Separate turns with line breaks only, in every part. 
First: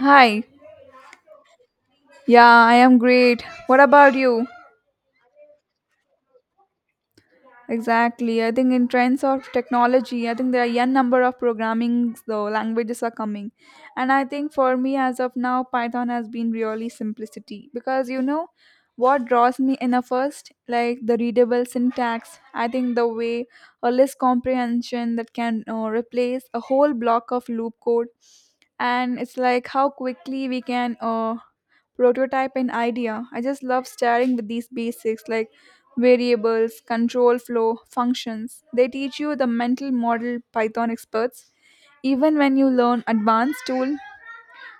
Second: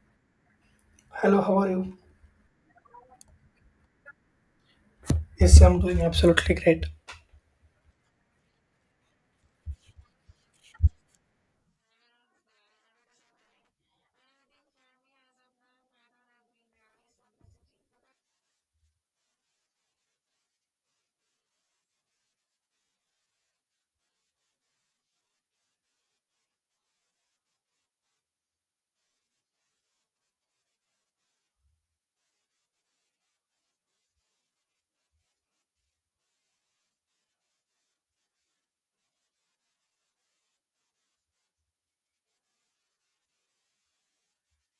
Hi.
Hello, how are you?
Yeah, I am great. What about you?
Yes, I'm doing absolutely great.
Exactly. I think in trends of technology, I think there are n number of programming so languages are coming. And I think for me as of now, Python has been really simplicity because you know what draws me in a first like the readable syntax. I think the way a list comprehension that can replace a whole block of loop code, and it's like how quickly we can prototype an idea. I just love starting with these basics like variables, control flow, functions. They teach you the mental model Python experts. Even when you learn advanced tool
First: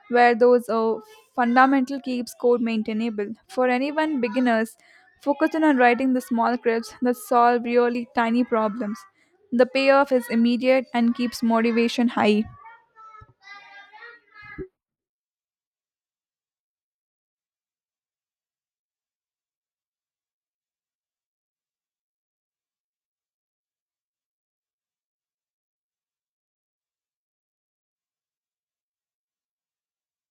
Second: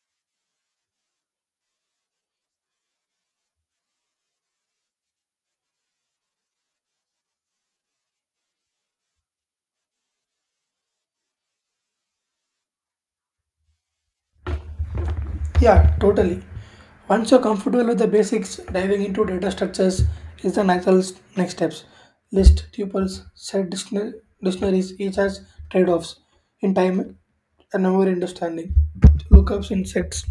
where those fundamental keeps code maintainable. For anyone beginners, focusing on writing the small scripts that solve really tiny problems. The payoff is immediate and keeps motivation high.
Yeah, totally. Once you're comfortable with the basics, diving into data structures is the natural next steps. List tuples, set dictionaries, each has trade offs in time and our understanding. Lookups in sets,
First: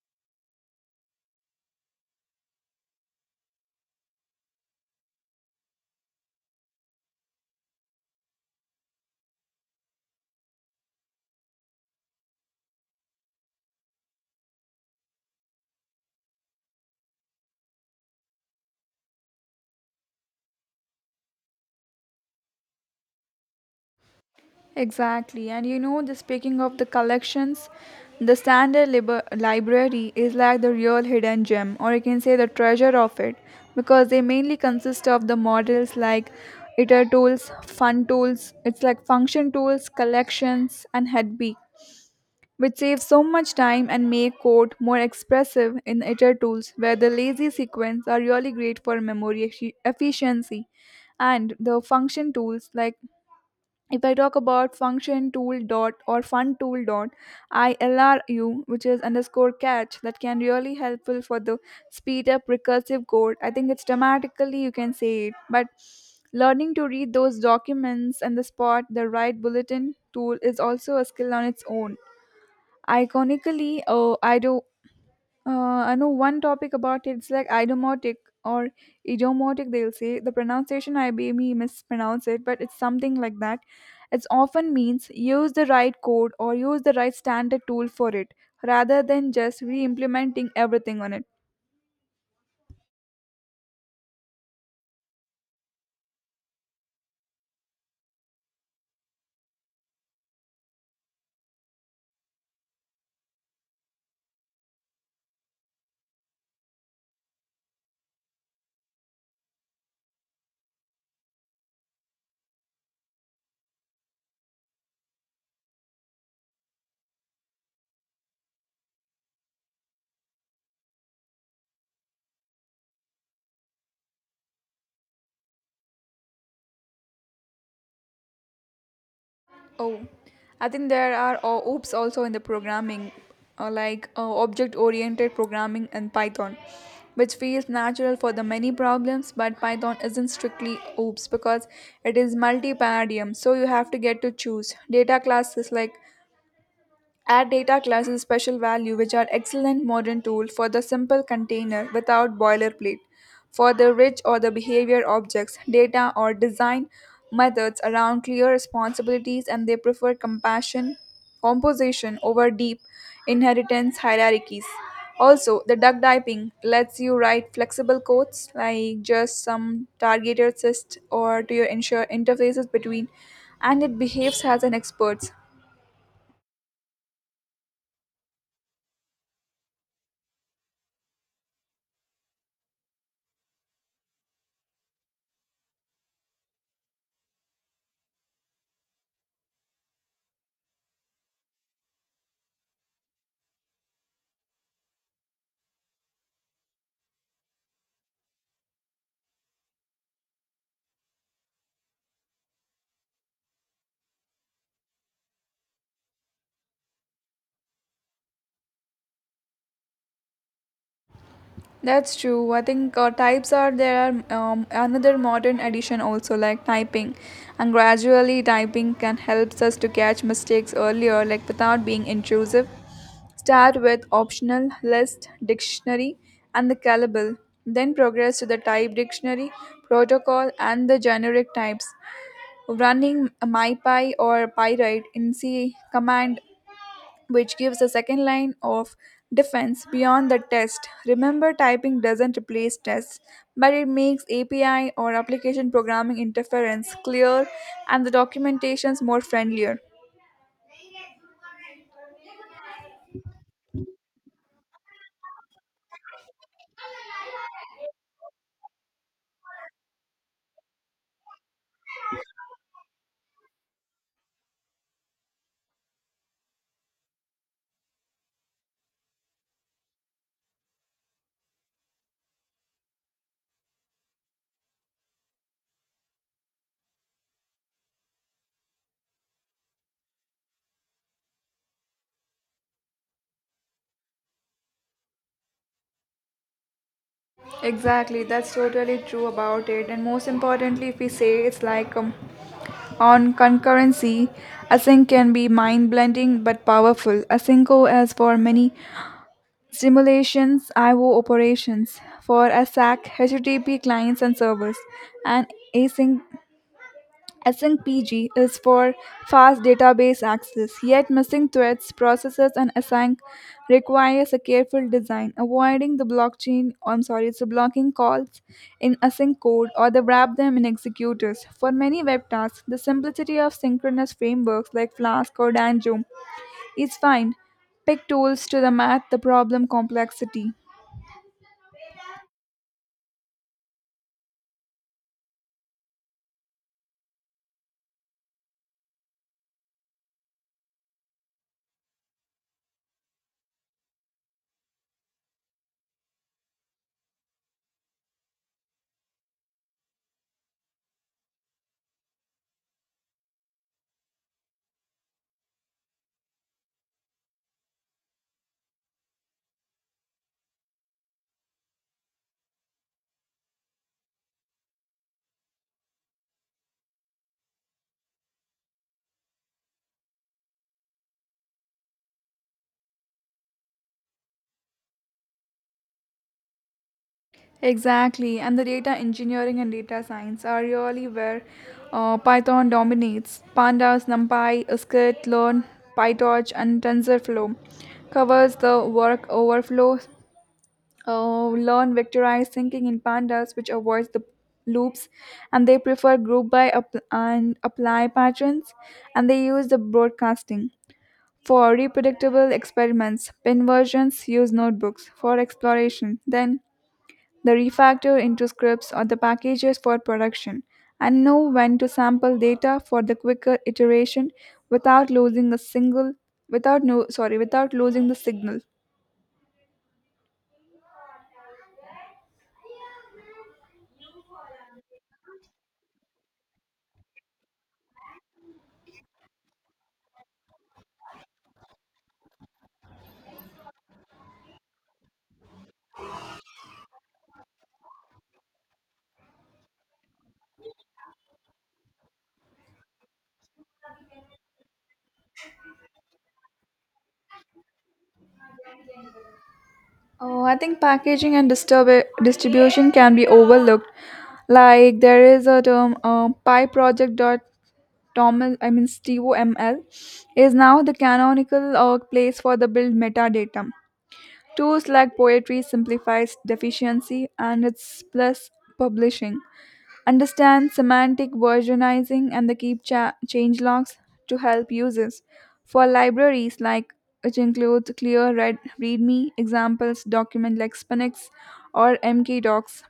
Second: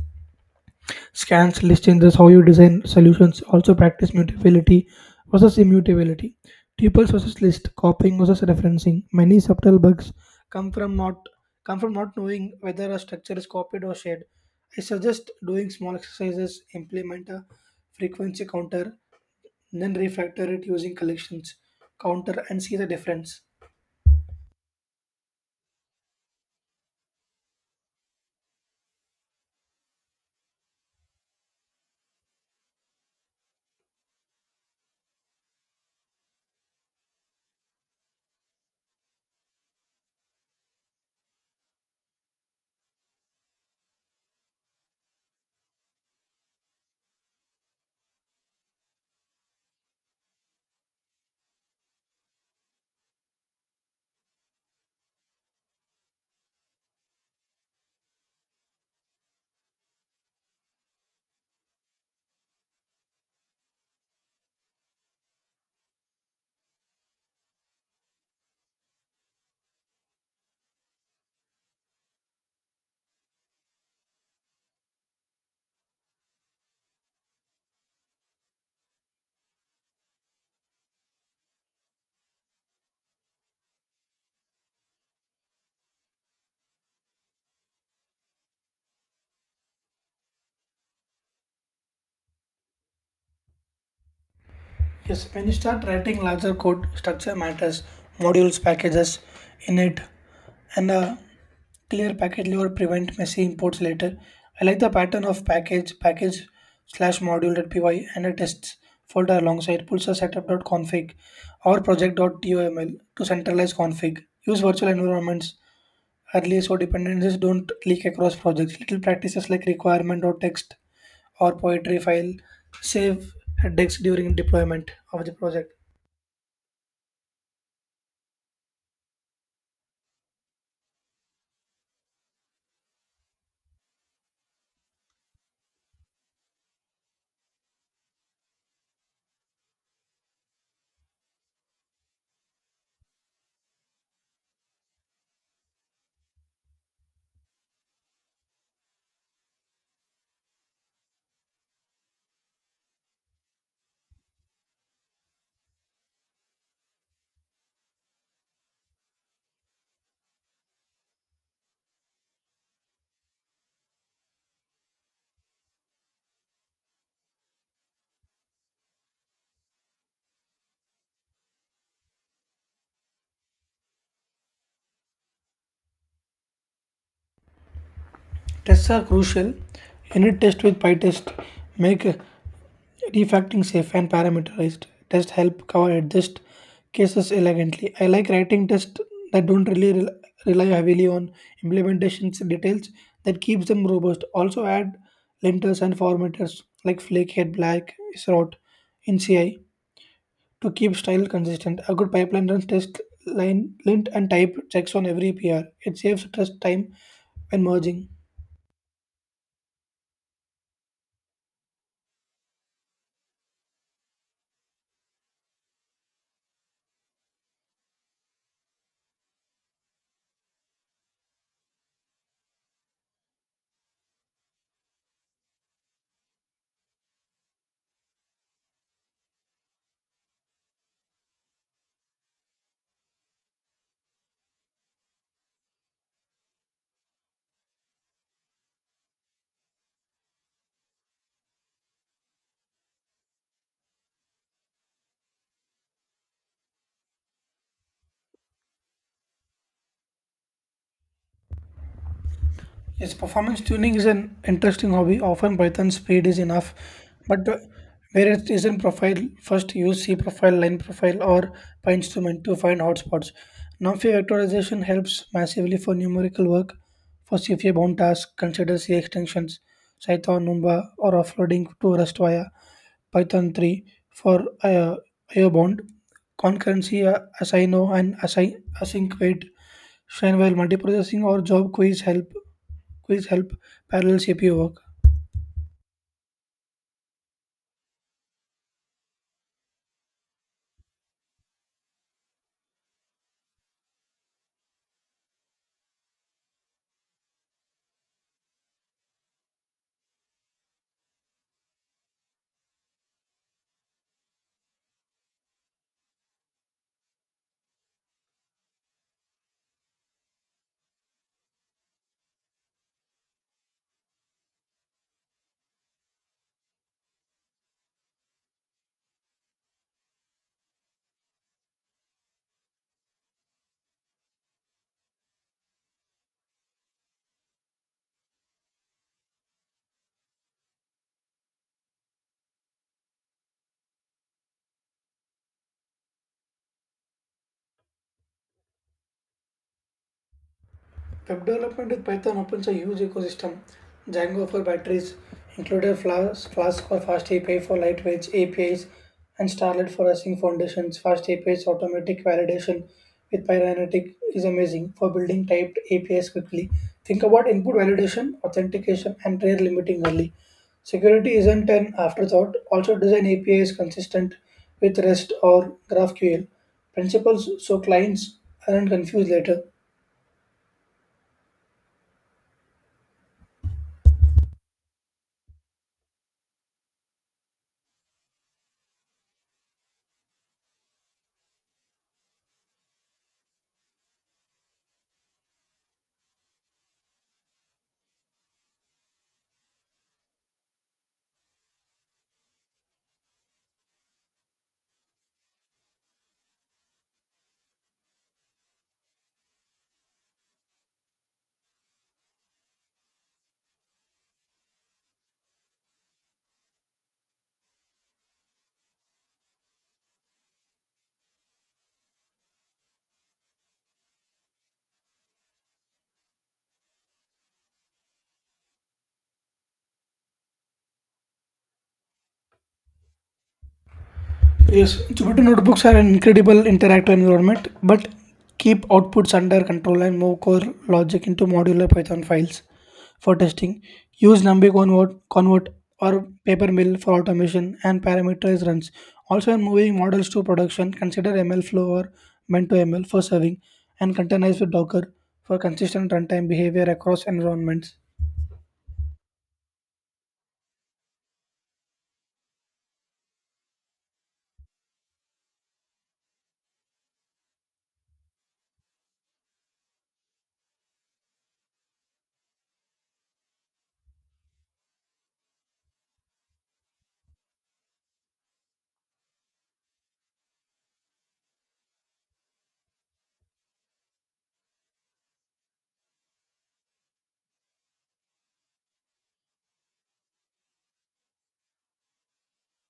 scans, list changes, how you design solutions also practice mutability versus immutability. Tuples versus list, copying versus referencing. Many subtle bugs come from not come from not knowing whether a structure is copied or shared. I suggest doing small exercises, implement a frequency counter, then refactor it using collections counter and see the difference.
Exactly, and you know, the speaking of the collections, the standard library is like the real hidden gem, or you can say the treasure of it, because they mainly consist of the models like iter tools, fun tools, it's like function tools, collections, and headbee, which saves so much time and make code more expressive in iter tools, where the lazy sequence are really great for memory efficiency and the function tools like if I talk about function tool dot or fun tool dot ILRU, which is underscore catch, that can really helpful for the speed up recursive code. I think it's dramatically you can say it, but learning to read those documents and the spot the right bulletin tool is also a skill on its own. Iconically, I do I know one topic about it. It's like idiomatic or idiomatic. They'll say the pronunciation. I maybe mispronounce it, but it's something like that. It often means use the right code or use the right standard tool for it, rather than just re-implementing everything on it.
Yes, when you start writing larger code, structure matters, modules, packages, init, and a clear package level prevent messy imports later. I like the pattern of package slash module.py and a tests folder alongside pulsar setup.config or project.toml to centralize config. Use virtual environments early so dependencies don't leak across projects. Little practices like requirement or text or poetry file save headaches during deployment of the project.
Oh, I think there are OOPs also in the programming, like object oriented programming in Python, which feels natural for the many problems, but Python isn't strictly OOPs because it is multi paradigm, so you have to get to choose. Data classes like Add data classes special value which are excellent modern tool for the simple container without boilerplate. For the rich or the behavior objects, data or design methods around clear responsibilities and they prefer compassion composition over deep inheritance hierarchies. Also, the duck typing lets you write flexible codes like just some targeted assist or to your ensure interfaces between and it behaves as an expert.
Tests are crucial. Unit test with PyTest make refactoring safe and parameterized. Tests help cover adjust cases elegantly. I like writing tests that don't rely heavily on implementation details that keeps them robust. Also add linters and formatters like Flakehead Black is wrote in CI to keep style consistent. A good pipeline runs test line, lint, and type checks on every PR. It saves trust time when merging.
That's true. I think types are there are another modern addition also like typing, and gradually typing can helps us to catch mistakes earlier, like without being intrusive. Start with optional list dictionary and the callable, then progress to the type dictionary, protocol, and the generic types running mypy or pyrite in c command which gives a second line of defense beyond the test. Remember, typing doesn't replace tests, but it makes API or application programming interference clear and the documentations more friendlier.
Yes, performance tuning is an interesting hobby. Often Python speed is enough, but where it is in profile, first use C profile, line profile, or PyInstrument to find hotspots. NumPy vectorization helps massively for numerical work. For CFA bound tasks, consider C extensions, Cython, Numba, or offloading to Rust via Python 3 for IO bound. Concurrency, async wait. Shine while multiprocessing or job queries help Quiz help parallel shape your work.
Exactly, that's totally true about it. And most importantly, if we say it's like on concurrency, async can be mind blending but powerful. Asynco, as for many simulations, IO operations for ASAC, HTTP clients and servers, and async, async PG is for fast database access. Yet, missing threads, processes, and async requires a careful design, avoiding the blockchain. I'm sorry, it's the blocking calls in async code or the wrap them in executors. For many web tasks, the simplicity of synchronous frameworks like Flask or Danjo is fine. Pick tools to the math the problem complexity.
Web development with Python opens a huge ecosystem. Django for batteries, included Flask for fast API for lightweight APIs, and Starlet for async foundations. Fast APIs automatic validation with Pyronetic is amazing for building typed APIs quickly. Think about input validation, authentication, and rare limiting only. Security isn't an afterthought. Also, design APIs consistent with REST or GraphQL principles so clients aren't confused later.
Exactly, and the data engineering and data science are really where Python dominates. Pandas, NumPy, Scikit, Learn, PyTorch, and TensorFlow covers the work overflow. Learn vectorized thinking in pandas, which avoids the loops, and they prefer group by and apply patterns, and they use the broadcasting. For reproducible experiments, pinversions use notebooks for exploration. Then the refactor into scripts or the packages for production and know when to sample data for the quicker iteration without losing a single without no sorry without losing the signal.
Yes, Jupyter notebooks are an incredible interactive environment, but keep outputs under control and move core logic into modular Python files for testing. Use NumPy convert or Papermill for automation and parameterize runs. Also, when moving models to production, consider MLflow or Mento ML for serving and containerize with Docker for consistent runtime behavior across environments.
Oh, I think packaging and distribution can be overlooked. Like there is a term PyProject. Dot Toml, I mean STOML, is now the canonical place for the build metadata. Tools like poetry simplifies deficiency and it's plus publishing. Understand semantic versionizing and the keep changelogs to help users. For libraries like which includes clear readme examples document like Spinix or MKDocs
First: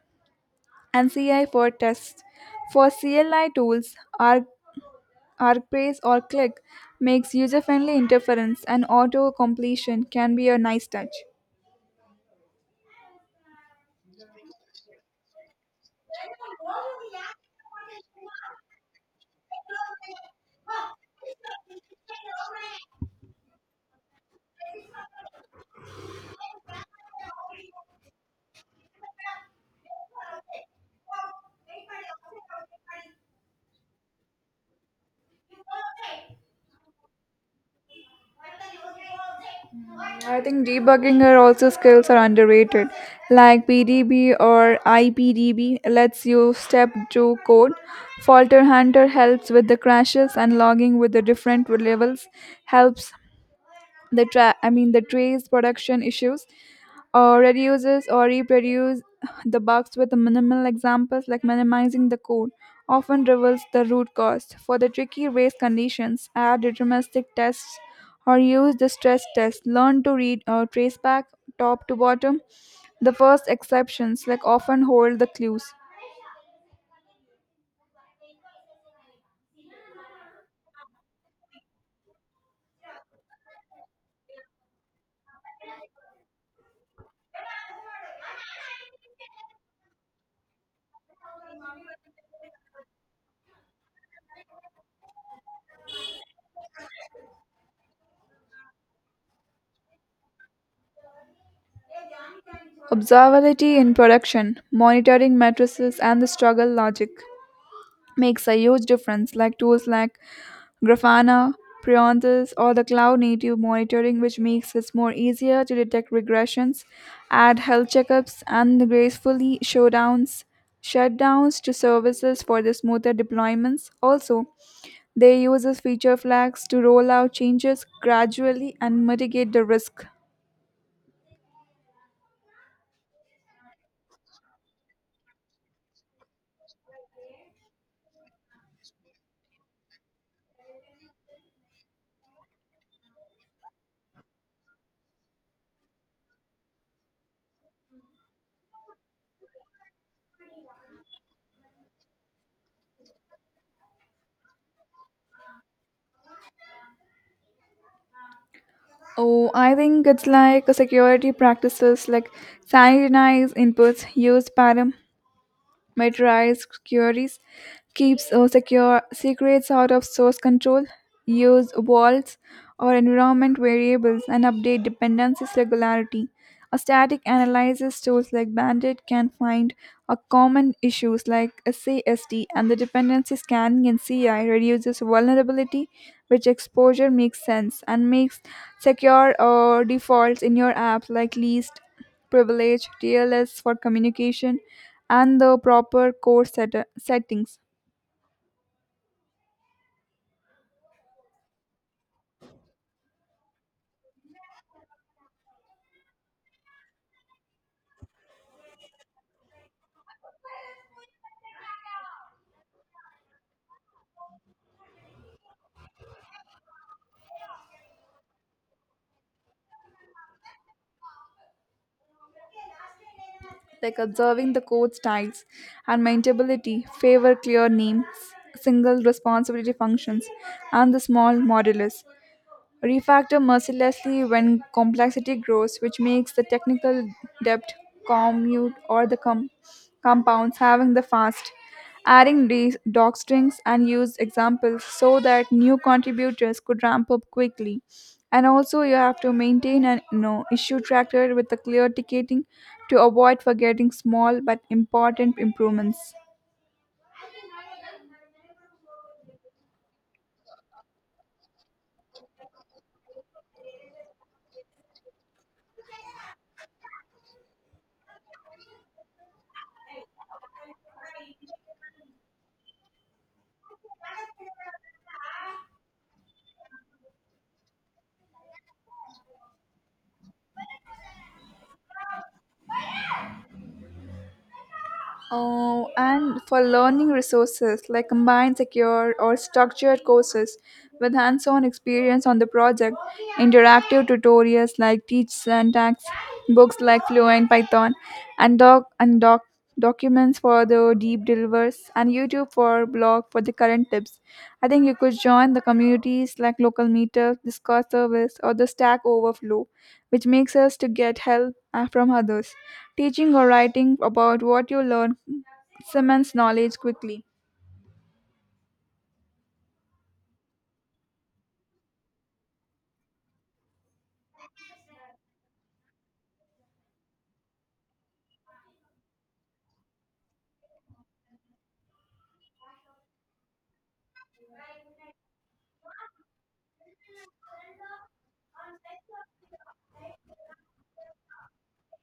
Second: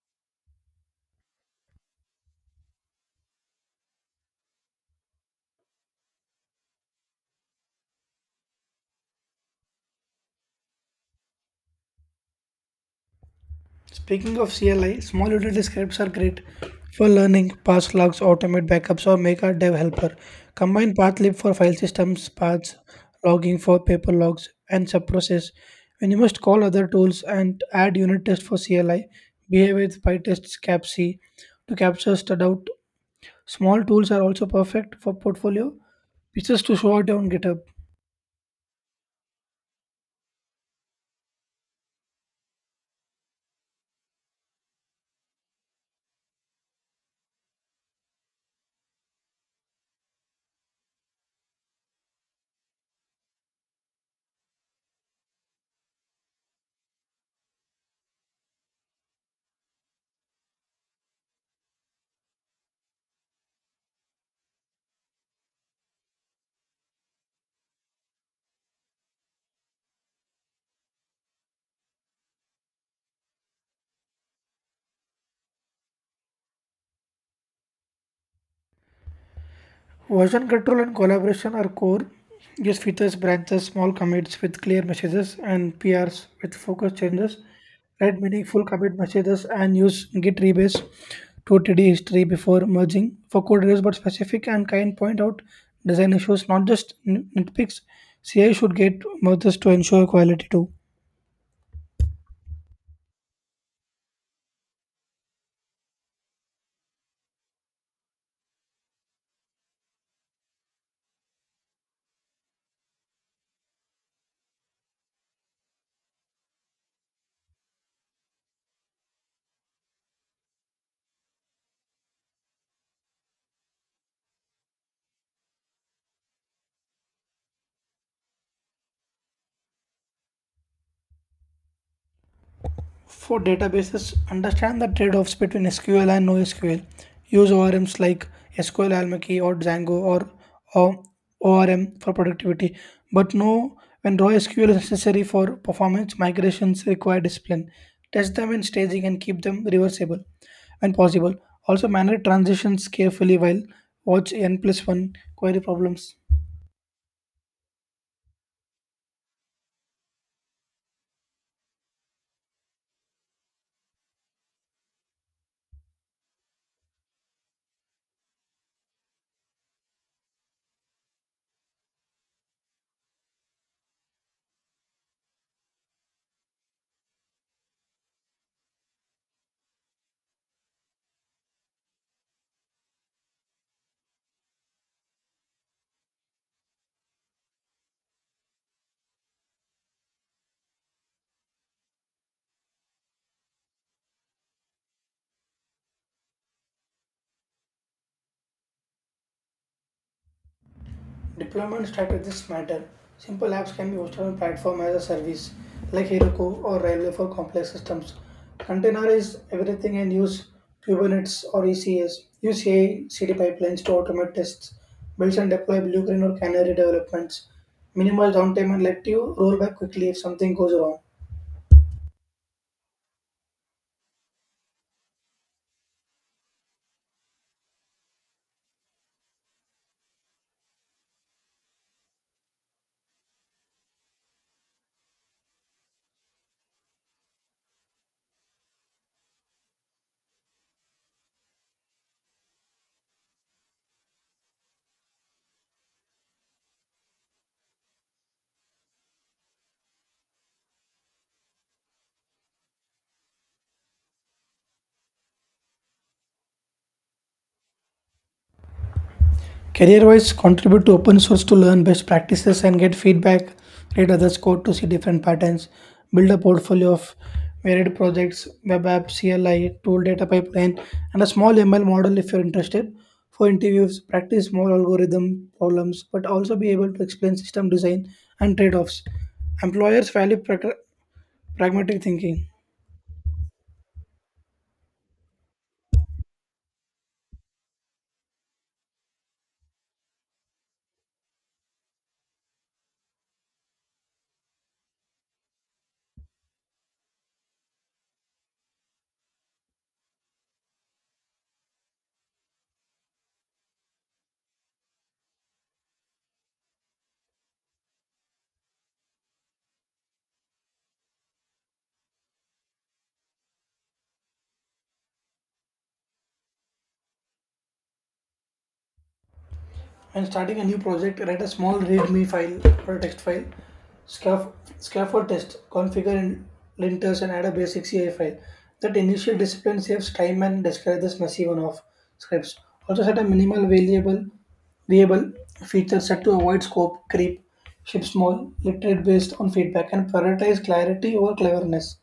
and CI for tests. For CLI tools, Arc, ArcBrace or Click makes user-friendly interference and auto completion can be a nice touch.
Speaking of CLI, small utility scripts are great for learning, pass logs, automate backups, or make a dev helper. Combine pathlib for file systems, paths, logging for paper logs, and subprocess. When you must call other tools and add unit test for CLI, behave with PyTest CAPC to capture stud out. Small tools are also perfect for portfolio pieces to show out on GitHub.
I think debugging are also skills are underrated, like PDB or IPDB lets you step through code. Falter Hunter helps with the crashes and logging with the different levels helps the the trace production issues or reduces or reproduce the bugs with minimal examples like minimizing the code often reveals the root cause for the tricky race conditions add deterministic tests or use the stress test learn to read or trace back top to bottom the first exceptions like often hold the clues
Version control and collaboration are core. Use features, branches, small commits with clear messages and PRs with focus changes. Write meaningful commit messages and use git rebase to TD history before merging. For code reviews but specific and kind point out design issues, not just nitpicks. CI should get merges to ensure quality too.
observability in production monitoring matrices and the struggle logic makes a huge difference like tools like Grafana, Prionthus, or the cloud native monitoring, which makes it more easier to detect regressions, add health checkups, and gracefully shutdowns to services for the smoother deployments. Also, they use as feature flags to roll out changes gradually and mitigate the risk.
For databases, understand the trade offs between SQL and NoSQL. Use ORMs like SQL Almacy or Django or ORM for productivity, but know when raw SQL is necessary for performance, migrations require discipline. Test them in staging and keep them reversible when possible. Also, manage transitions carefully while watch N plus 1 query problems.
Oh, I think it's like a security practices like sanitize inputs, use param Metrized queries keeps secure secrets out of source control, use vaults or environment variables, and update dependencies regularly. A static analysis tools like Bandit can find a common issues like SASD and the dependency scanning in CI reduces vulnerability, which exposure makes sense and makes secure or defaults in your apps like least privilege, TLS for communication, and the proper settings
Deployment strategies matter. Simple apps can be hosted on platform as a service like Heroku or Railway for complex systems. Containerize everything and use Kubernetes or ECS. Use CI CD pipelines to automate tests, build and deploy Blue Green or Canary developments. Minimize downtime and let you roll back quickly if something goes wrong.
like observing the code styles and maintainability favor clear names, single responsibility functions, and the small modulus. Refactor mercilessly when complexity grows, which makes the technical debt commute or the com- compounds having the fast, adding doctrines and used examples so that new contributors could ramp up quickly. And also, you have to maintain an no issue tracker with a clear ticketing to avoid forgetting small but important improvements.
Career-wise, contribute to open source to learn best practices and get feedback. Read others' code to see different patterns. Build a portfolio of varied projects, web app, CLI, tool data pipeline, and a small ML model if you're interested. For interviews, practice more algorithm problems, but also be able to explain system design and trade-offs. Employers value pragmatic thinking.
Oh, and for learning resources like combined secure or structured courses with hands on experience on the project, interactive tutorials like Teach Syntax, books like Fluent Python, and, documents for the deep delivers, and YouTube for blog for the current tips. I think you could join the communities like local meetup, Discord service, or the Stack Overflow which makes us to get help from others. Teaching or writing about what you learn cements knowledge quickly.
When starting a new project, write a small README file or a text file. Scaff- scaffold test, configure in linters, and add a basic CI file. That initial discipline saves time and discourages messy one-off scripts. Also set a minimal variable feature set to avoid scope creep. Ship small, literate based on feedback, and prioritize clarity over cleverness.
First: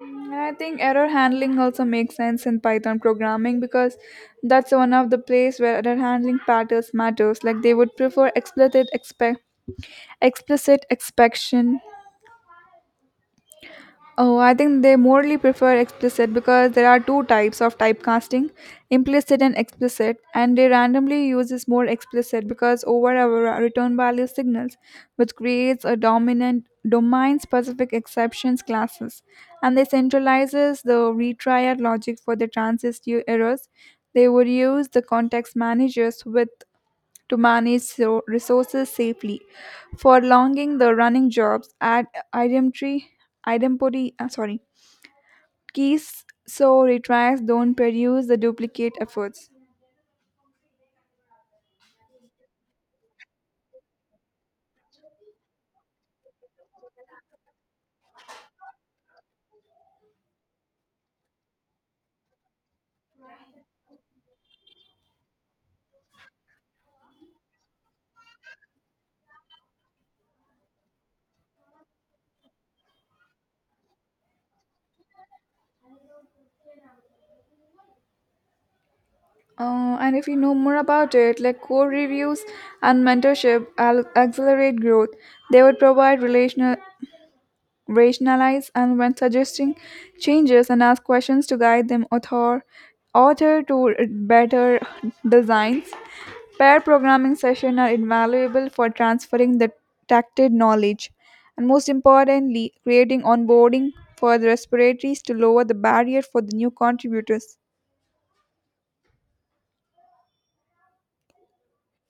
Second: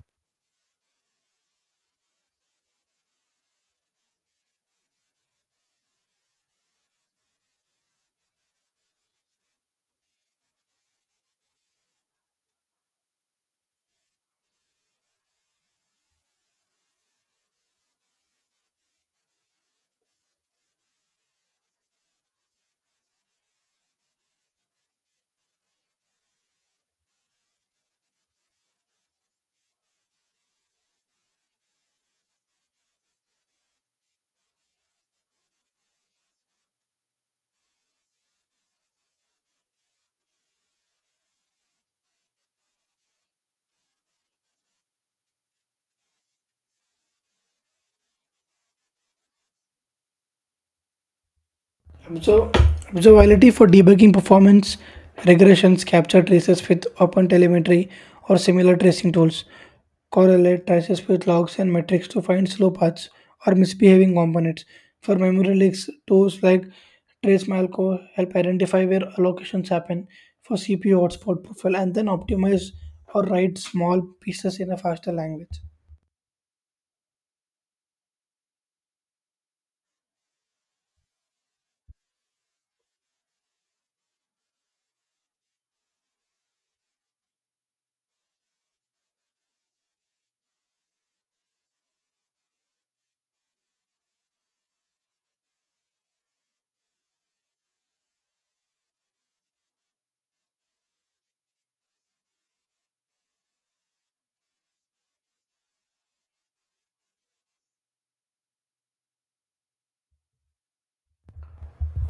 And I think error handling also makes sense in Python programming because that's one of the place where error handling patterns matters. Like they would prefer explicit expectation. Oh, I think they morally prefer explicit because there are two types of typecasting implicit and explicit, and they randomly uses more explicit because over our return value signals, which creates a dominant domain specific exceptions classes, and they centralizes the retrier logic for the transist errors. They would use the context managers with to resources safely. Prolonging the running jobs at idempty, idempty keys so retrials don't produce the duplicate efforts.
Observ- Observability for debugging performance regressions, capture traces with OpenTelemetry or similar tracing tools, correlate traces with logs and metrics to find slow paths or misbehaving components. For memory leaks, tools like TraceMalco help identify where allocations happen for CPU hotspot profile and then optimize or write small pieces in a faster language.
And if you know more about it, like core reviews and mentorship, accelerate growth. They would provide relational rationalize and when suggesting changes and ask questions to guide them author to better designs pair programming sessions are invaluable for transferring the tacted knowledge and most importantly creating onboarding for the respiratories to lower the barrier for the new contributors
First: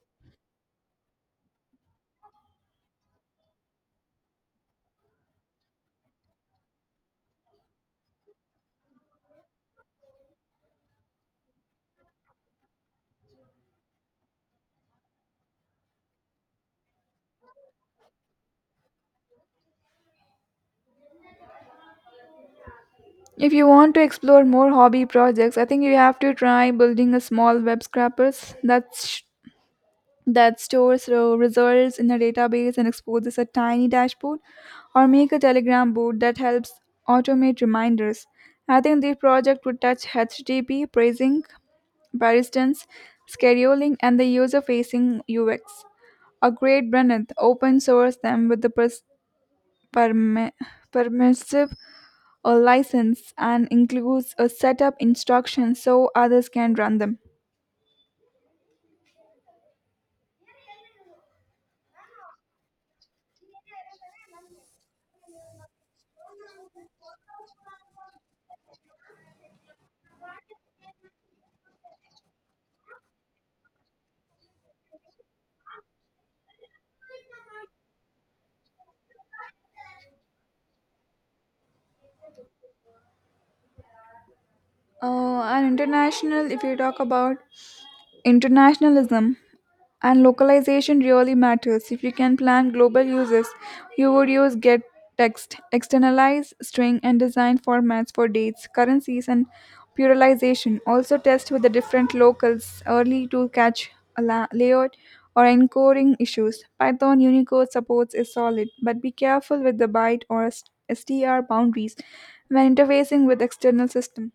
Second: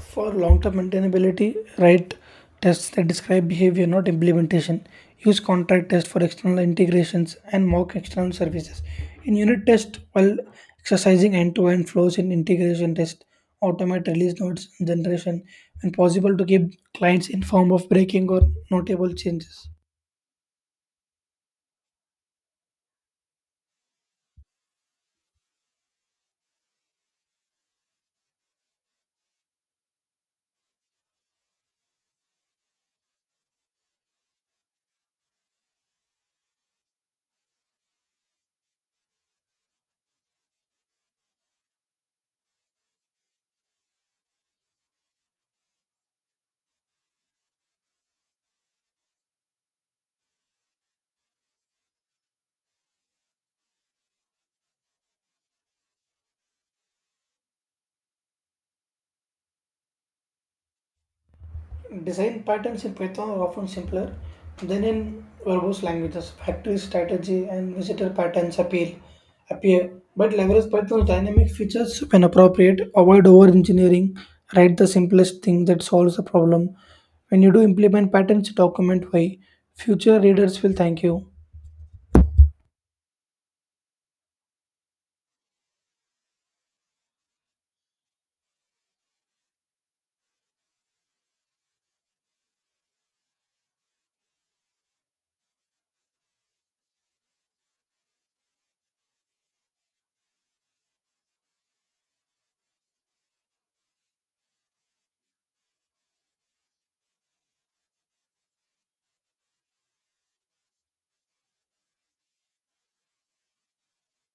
For long-term maintainability, write tests that describe behavior, not implementation. Use contract tests for external integrations and mock external services. In unit test, while exercising end-to-end flows in integration test, automate release notes generation when possible to keep clients informed of breaking or notable changes.
if you want to explore more hobby projects I think you have to try building a small web scrapers that stores results in a database and exposes a tiny dashboard, or make a Telegram board that helps automate reminders. I think the project would touch HTTP, pricing, paristance, scheduling, and the user facing UX. A great Brenneth open source them with the permi- permissive a license and includes a setup instruction so others can run them.
Design patterns in Python are often simpler than in verbose languages. Factory strategy and visitor patterns appeal appear, but leverage Python's dynamic features when appropriate. Avoid over engineering. Write the simplest thing that solves a problem. When you do implement patterns, document why. Future readers will thank you.
And international, if you talk about Internationalism and localization really matters. If you can plan global uses, you would use get text, externalize string and design formats for dates, currencies and pluralization. Also test with the different locals early to catch a layout or encoding issues. Python Unicode supports is solid, but be careful with the byte or STR boundaries when interfacing with external system.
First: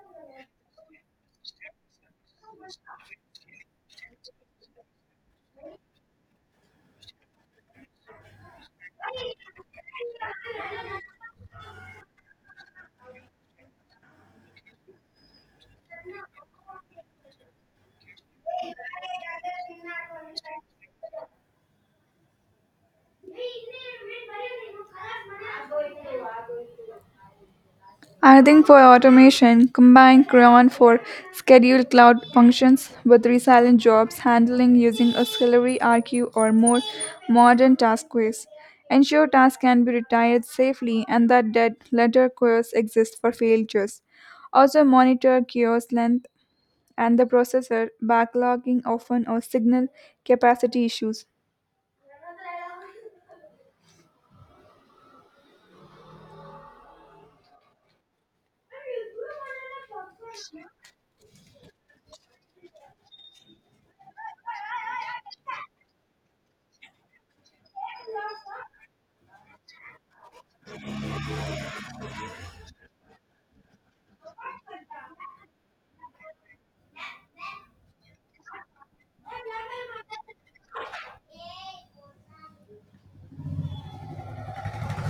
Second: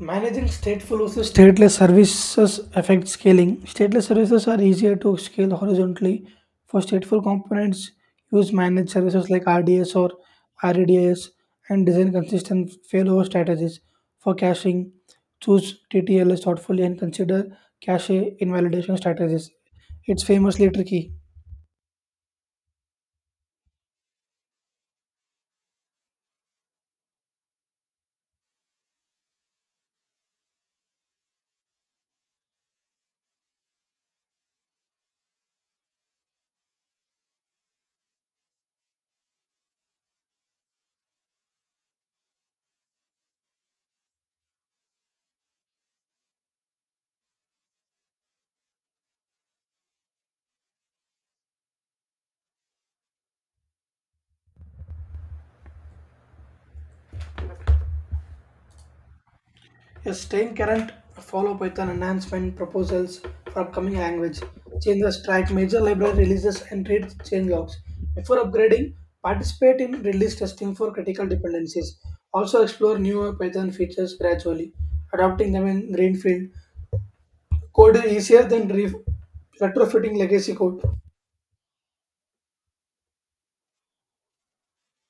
Managing stateful versus stateless services affects scaling. Stateless services are easier to scale horizontally. For stateful components, use managed services like RDS and design consistent failover strategies. For caching, choose TTLS thoughtfully and consider cache invalidation strategies. It's famously tricky.
Another for automation, combine Crayon for scheduled cloud functions with resilient jobs handling using auxiliary RQ or more modern task queues. Ensure tasks can be retired safely and that dead letter queues exist for failures. Also monitor queues length and the processor backlogging often or signal capacity issues.
Is staying current, follow Python enhancement proposals for upcoming language, changes, track major library releases, and read change logs. Before upgrading, participate in release testing for critical dependencies. Also explore newer Python features gradually, adopting them in greenfield. Code is easier than retrofitting legacy code.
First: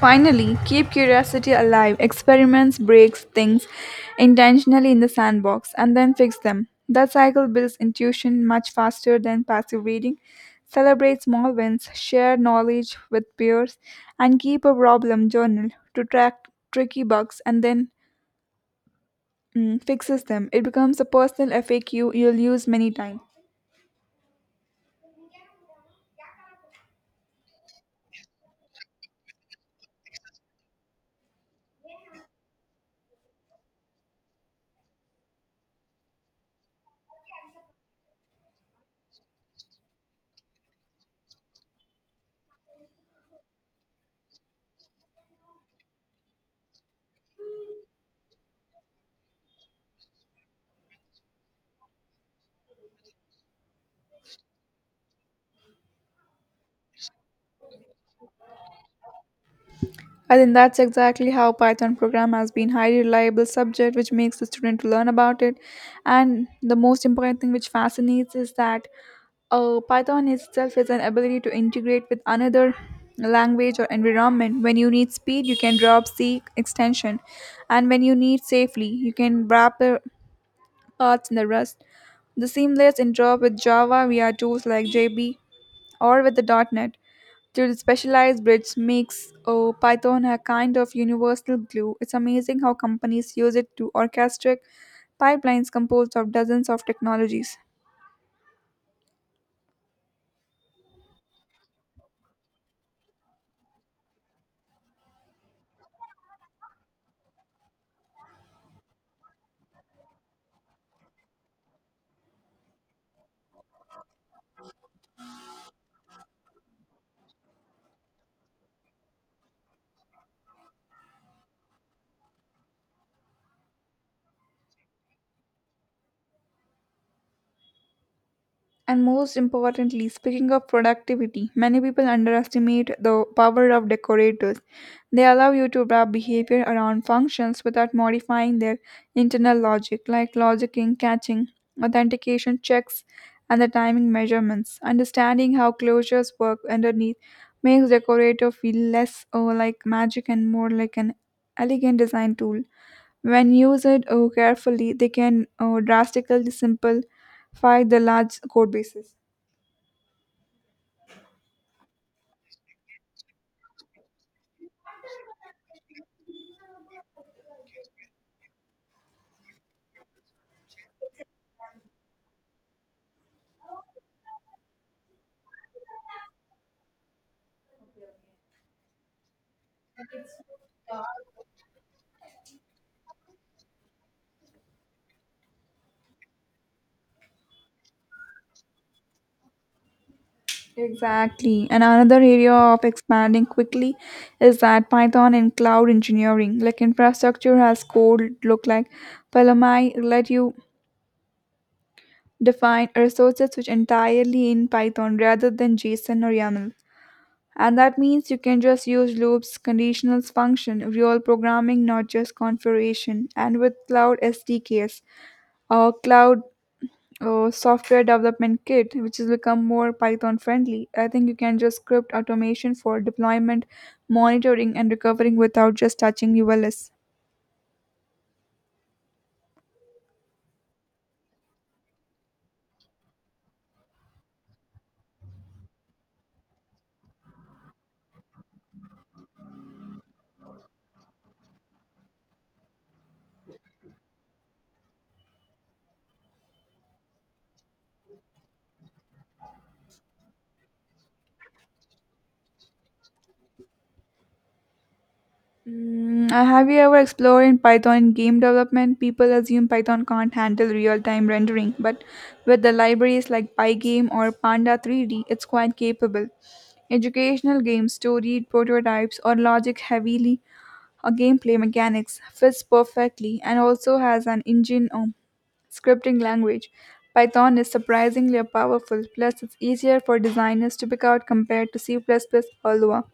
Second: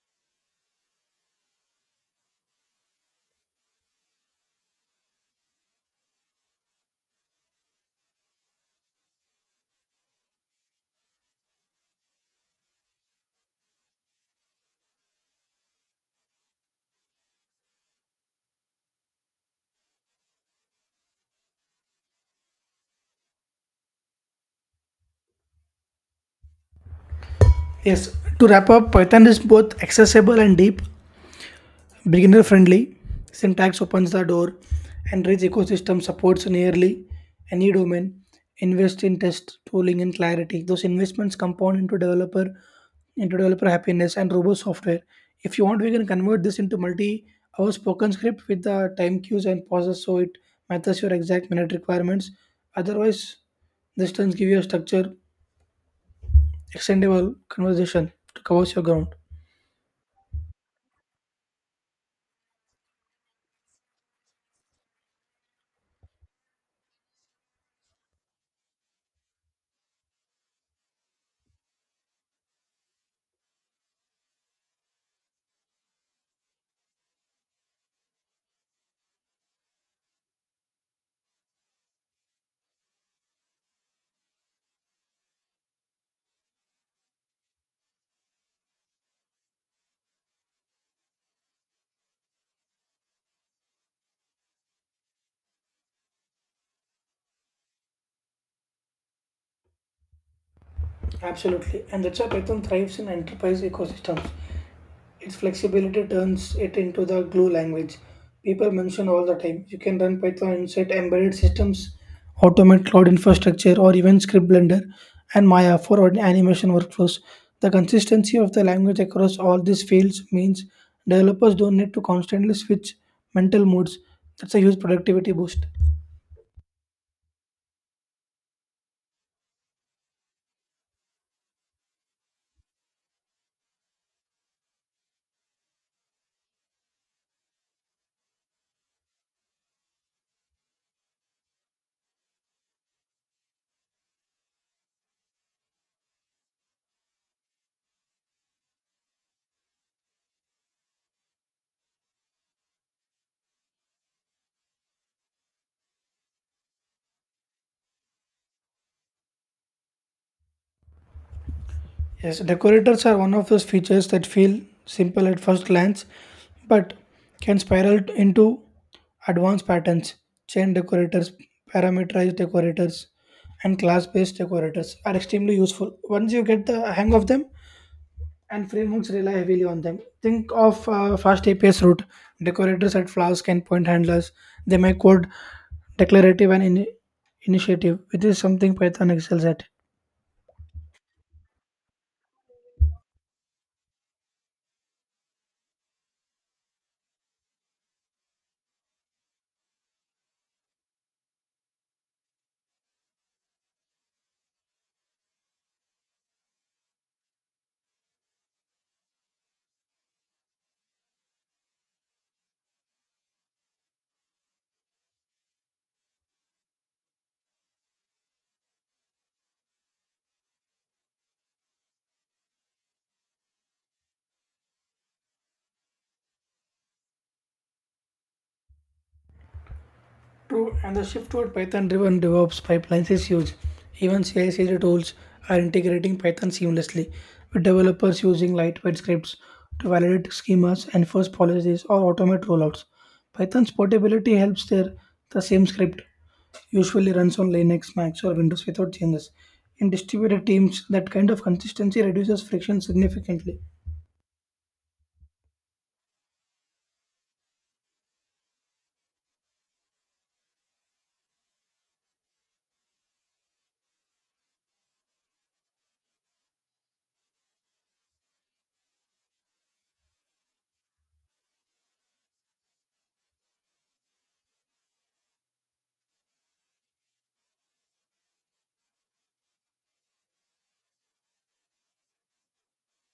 Finally, keep curiosity alive. Experiments breaks things intentionally in the sandbox and then fix them. That cycle builds intuition much faster than passive reading. Celebrate small wins, share knowledge with peers, and keep a problem journal to track tricky bugs and then fixes them. It becomes a personal FAQ you'll use many times.
Yes, to wrap up, Python is both accessible and deep. Beginner friendly, syntax opens the door, and rich ecosystem supports nearly any domain. Invest in test tooling and clarity. Those investments compound into developer happiness and robust software. If you want, we can convert this into multi-hour spoken script with the time cues and pauses so it matches your exact minute requirements. Otherwise, this turns give you a structure, extendable conversation to cover your ground.
I think that's exactly how Python program has been highly reliable subject which makes the student to learn about it. And the most important thing which fascinates is that Python itself is an ability to integrate with another language or environment. When you need speed, you can drop C extension, and when you need safely, you can wrap the parts in the Rust. The seamless interop with Java via tools like JB or with the .NET to specialized bridge makes Python a kind of universal glue. It's amazing how companies use it to orchestrate pipelines composed of dozens of technologies.
Absolutely, and that's why Python thrives in enterprise ecosystems. Its flexibility turns it into the glue language people mention all the time. You can run Python inside embedded systems, automate cloud infrastructure, or even script Blender and Maya for our animation workflows. The consistency of the language across all these fields means developers don't need to constantly switch mental modes. That's a huge productivity boost.
And most importantly, speaking of productivity, many people underestimate the power of decorators. They allow you to wrap behavior around functions without modifying their internal logic, like logicking, catching, authentication checks, and the timing measurements. Understanding how closures work underneath makes decorator feel less like magic and more like an elegant design tool when used carefully, they can drastically simple fight the large code bases.
Yes, decorators are one of those features that feel simple at first glance but can spiral into advanced patterns. Chain decorators, parameterized decorators, and class based decorators are extremely useful. Once you get the hang of them, and frameworks rely heavily on them. Think of fast APIs route. Decorators at Flask and point handlers, they make code declarative and initiative, which is something Python excels at.
Exactly. And another area of expanding quickly is that Python and cloud engineering, like infrastructure has code look like Palomai let you define resources which entirely in Python rather than JSON or YAML. And that means you can just use loops, conditionals, function, real programming, not just configuration. And with cloud SDKs or software development kit, which has become more Python friendly. I think you can just script automation for deployment, monitoring, and recovering without just touching ULS.
True, and the shift toward Python-driven DevOps pipelines is huge. Even CI/CD tools are integrating Python seamlessly, with developers using lightweight scripts to validate schemas, enforce policies, or automate rollouts. Python's portability helps there. The same script usually runs on Linux, Macs, or Windows without changes. In distributed teams, that kind of consistency reduces friction significantly.
Have you ever explored in Python in game development? People assume Python can't handle real-time rendering, but with the libraries like Pygame or Panda 3D, it's quite capable. Educational games, storied prototypes, or logic heavily gameplay mechanics fits perfectly and also has an engine scripting language. Python is surprisingly powerful, plus, it's easier for designers to pick out compared to C plus plus or Lua.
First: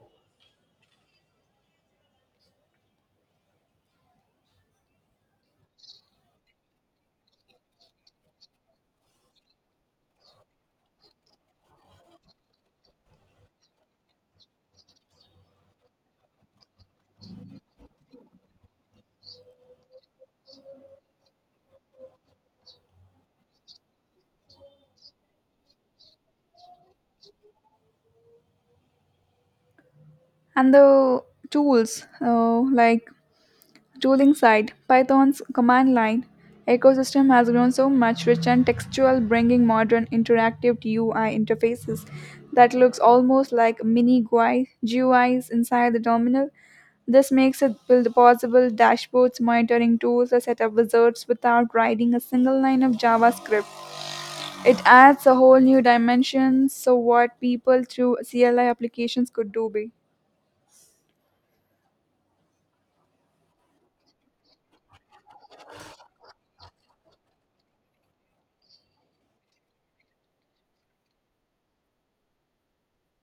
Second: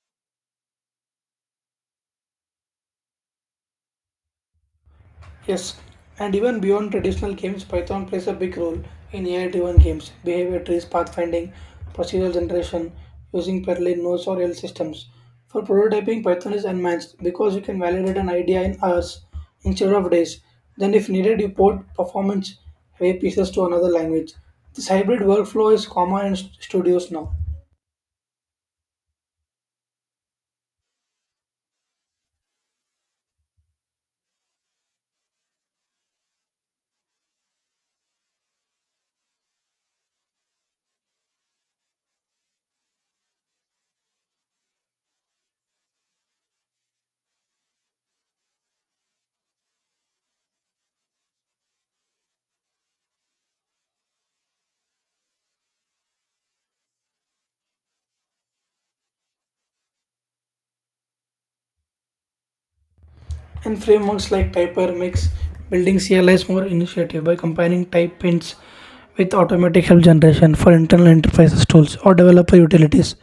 Yes, and even beyond traditional games, Python plays a big role in AI driven games, behavior trees, pathfinding, procedural generation, using parallel nodes or L systems. For prototyping, Python is unmatched because you can validate an idea in hours instead of days. Then, if needed, you port performance heavy pieces to another language. This hybrid workflow is common in studios now.
And the tools like tooling side, Python's command line ecosystem has grown so much rich and textual, bringing modern interactive UI interfaces that looks almost like GUIs inside the terminal. This makes it build possible dashboards, monitoring tools, or setup wizards without writing a single line of JavaScript. It adds a whole new dimension, so what people through CLI applications could do be.
And frameworks like Typer makes building CLIs more initiative by combining type hints with automatic help generation for internal enterprises tools or developer utilities.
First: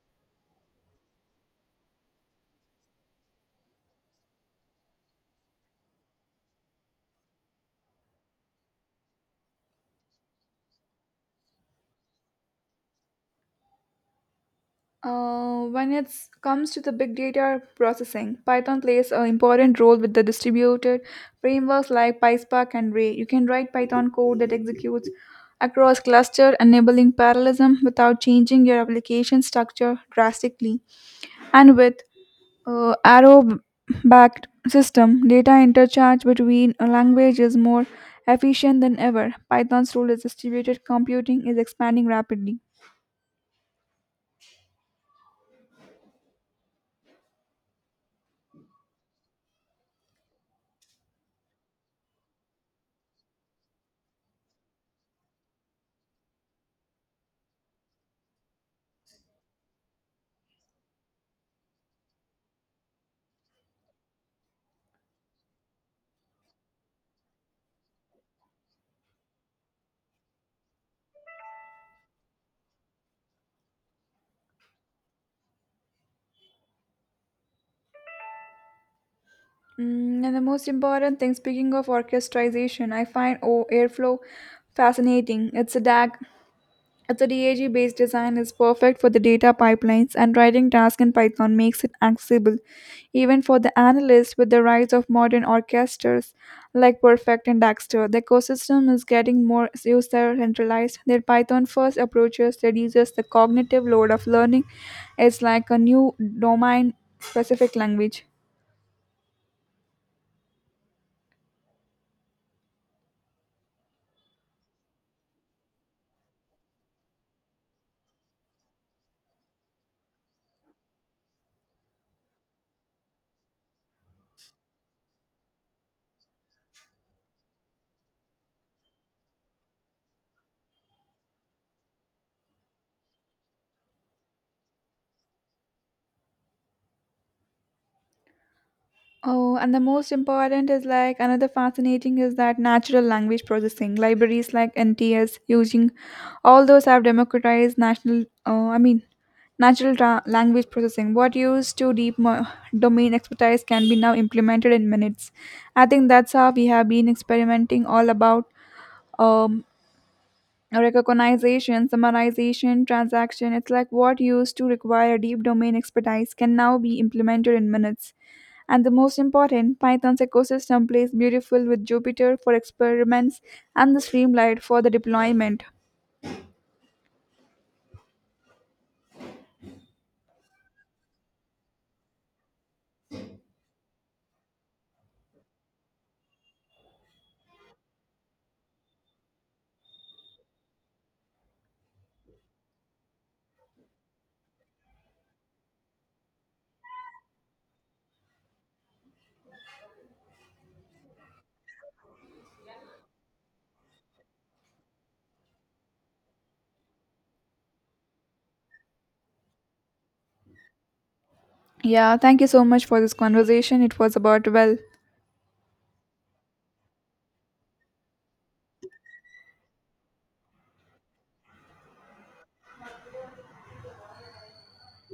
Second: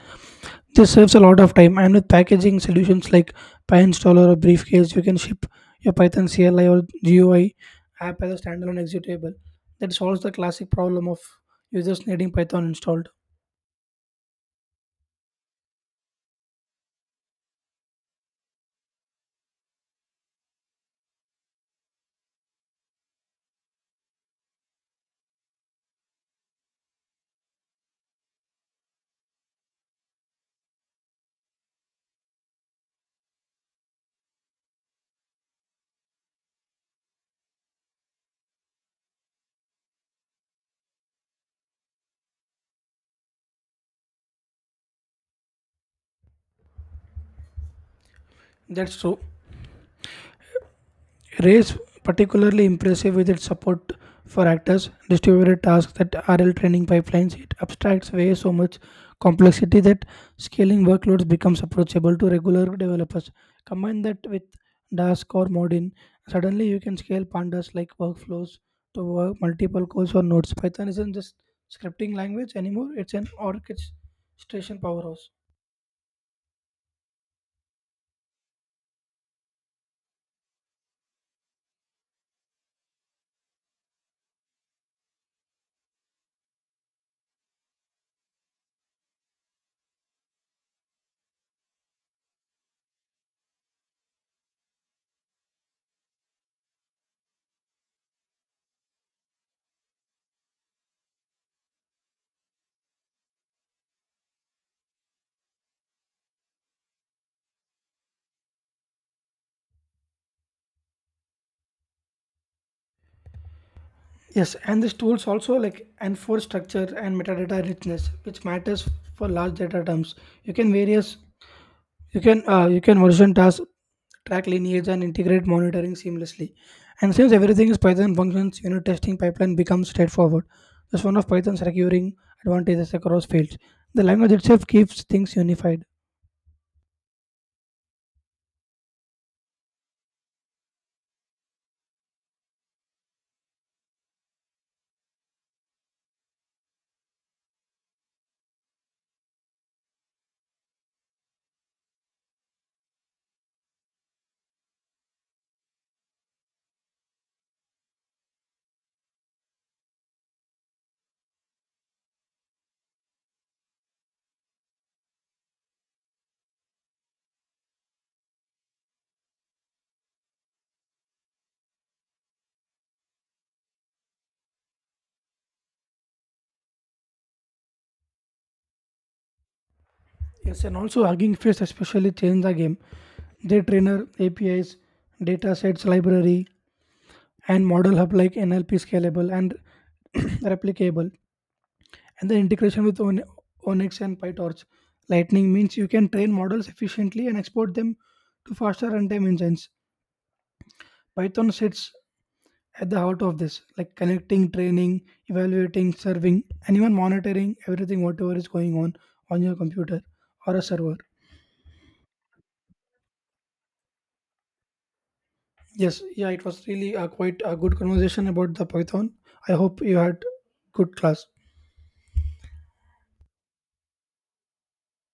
This saves a lot of time and with packaging solutions like PyInstaller or Briefcase, you can ship your Python CLI or GUI app as a standalone executable that solves the classic problem of users needing Python installed.
When it comes to the big data processing, Python plays an important role with the distributed frameworks like PySpark and Ray. You can write Python code that executes across cluster, enabling parallelism without changing your application structure drastically. And with Arrow-backed system, data interchange between a language is more efficient than ever. Python's role as distributed computing is expanding rapidly.
That's true. Race particularly impressive with its support for actors, distributed tasks that RL training pipelines. It abstracts away so much complexity that scaling workloads becomes approachable to regular developers. Combine that with Dask or Modin, suddenly you can scale pandas like workflows to work multiple cores or nodes. Python isn't just scripting language anymore; it's an orchestration powerhouse.
And the most important thing, speaking of orchestration, I find Airflow fascinating. It's a DAG based design, is perfect for the data pipelines, and writing tasks in Python makes it accessible, even for the analysts with the rise of modern orchestras like Perfect and Daxter. The ecosystem is getting more user centralized. Their Python first approaches reduces the cognitive load of learning. It's like a new domain specific language.
Yes, and these tools also like enforce structure and metadata richness, which matters for large data terms. You can various you can version tasks, track lineage, and integrate monitoring seamlessly. And since everything is Python functions, unit testing pipeline becomes straightforward. That's one of Python's recurring advantages across fields. The language itself keeps things unified.
Oh, and the most important is like another fascinating is that natural language processing. Libraries like NTS, using all those have democratized language processing. What used to domain expertise can be now implemented in minutes. I think that's how we have been experimenting all about. Um, Recognition, summarization, transaction, it's like what used to require deep domain expertise can now be implemented in minutes. And the most important, Python's ecosystem plays beautiful with Jupyter for experiments and the Streamlight for the deployment.
Yes, and also Hugging Face especially changed the game. Their trainer, APIs, data sets, library, and model hub like NLP scalable and replicable, and the integration with Onyx and PyTorch. Lightning means you can train models efficiently and export them to faster runtime engines. Python sits at the heart of this, like connecting, training, evaluating, serving, and even monitoring everything whatever is going on your computer or a server.
Yeah, thank you so much for this conversation. It was about well.
Yes, yeah, it was really a quite a good conversation about the Python. I hope you had good class.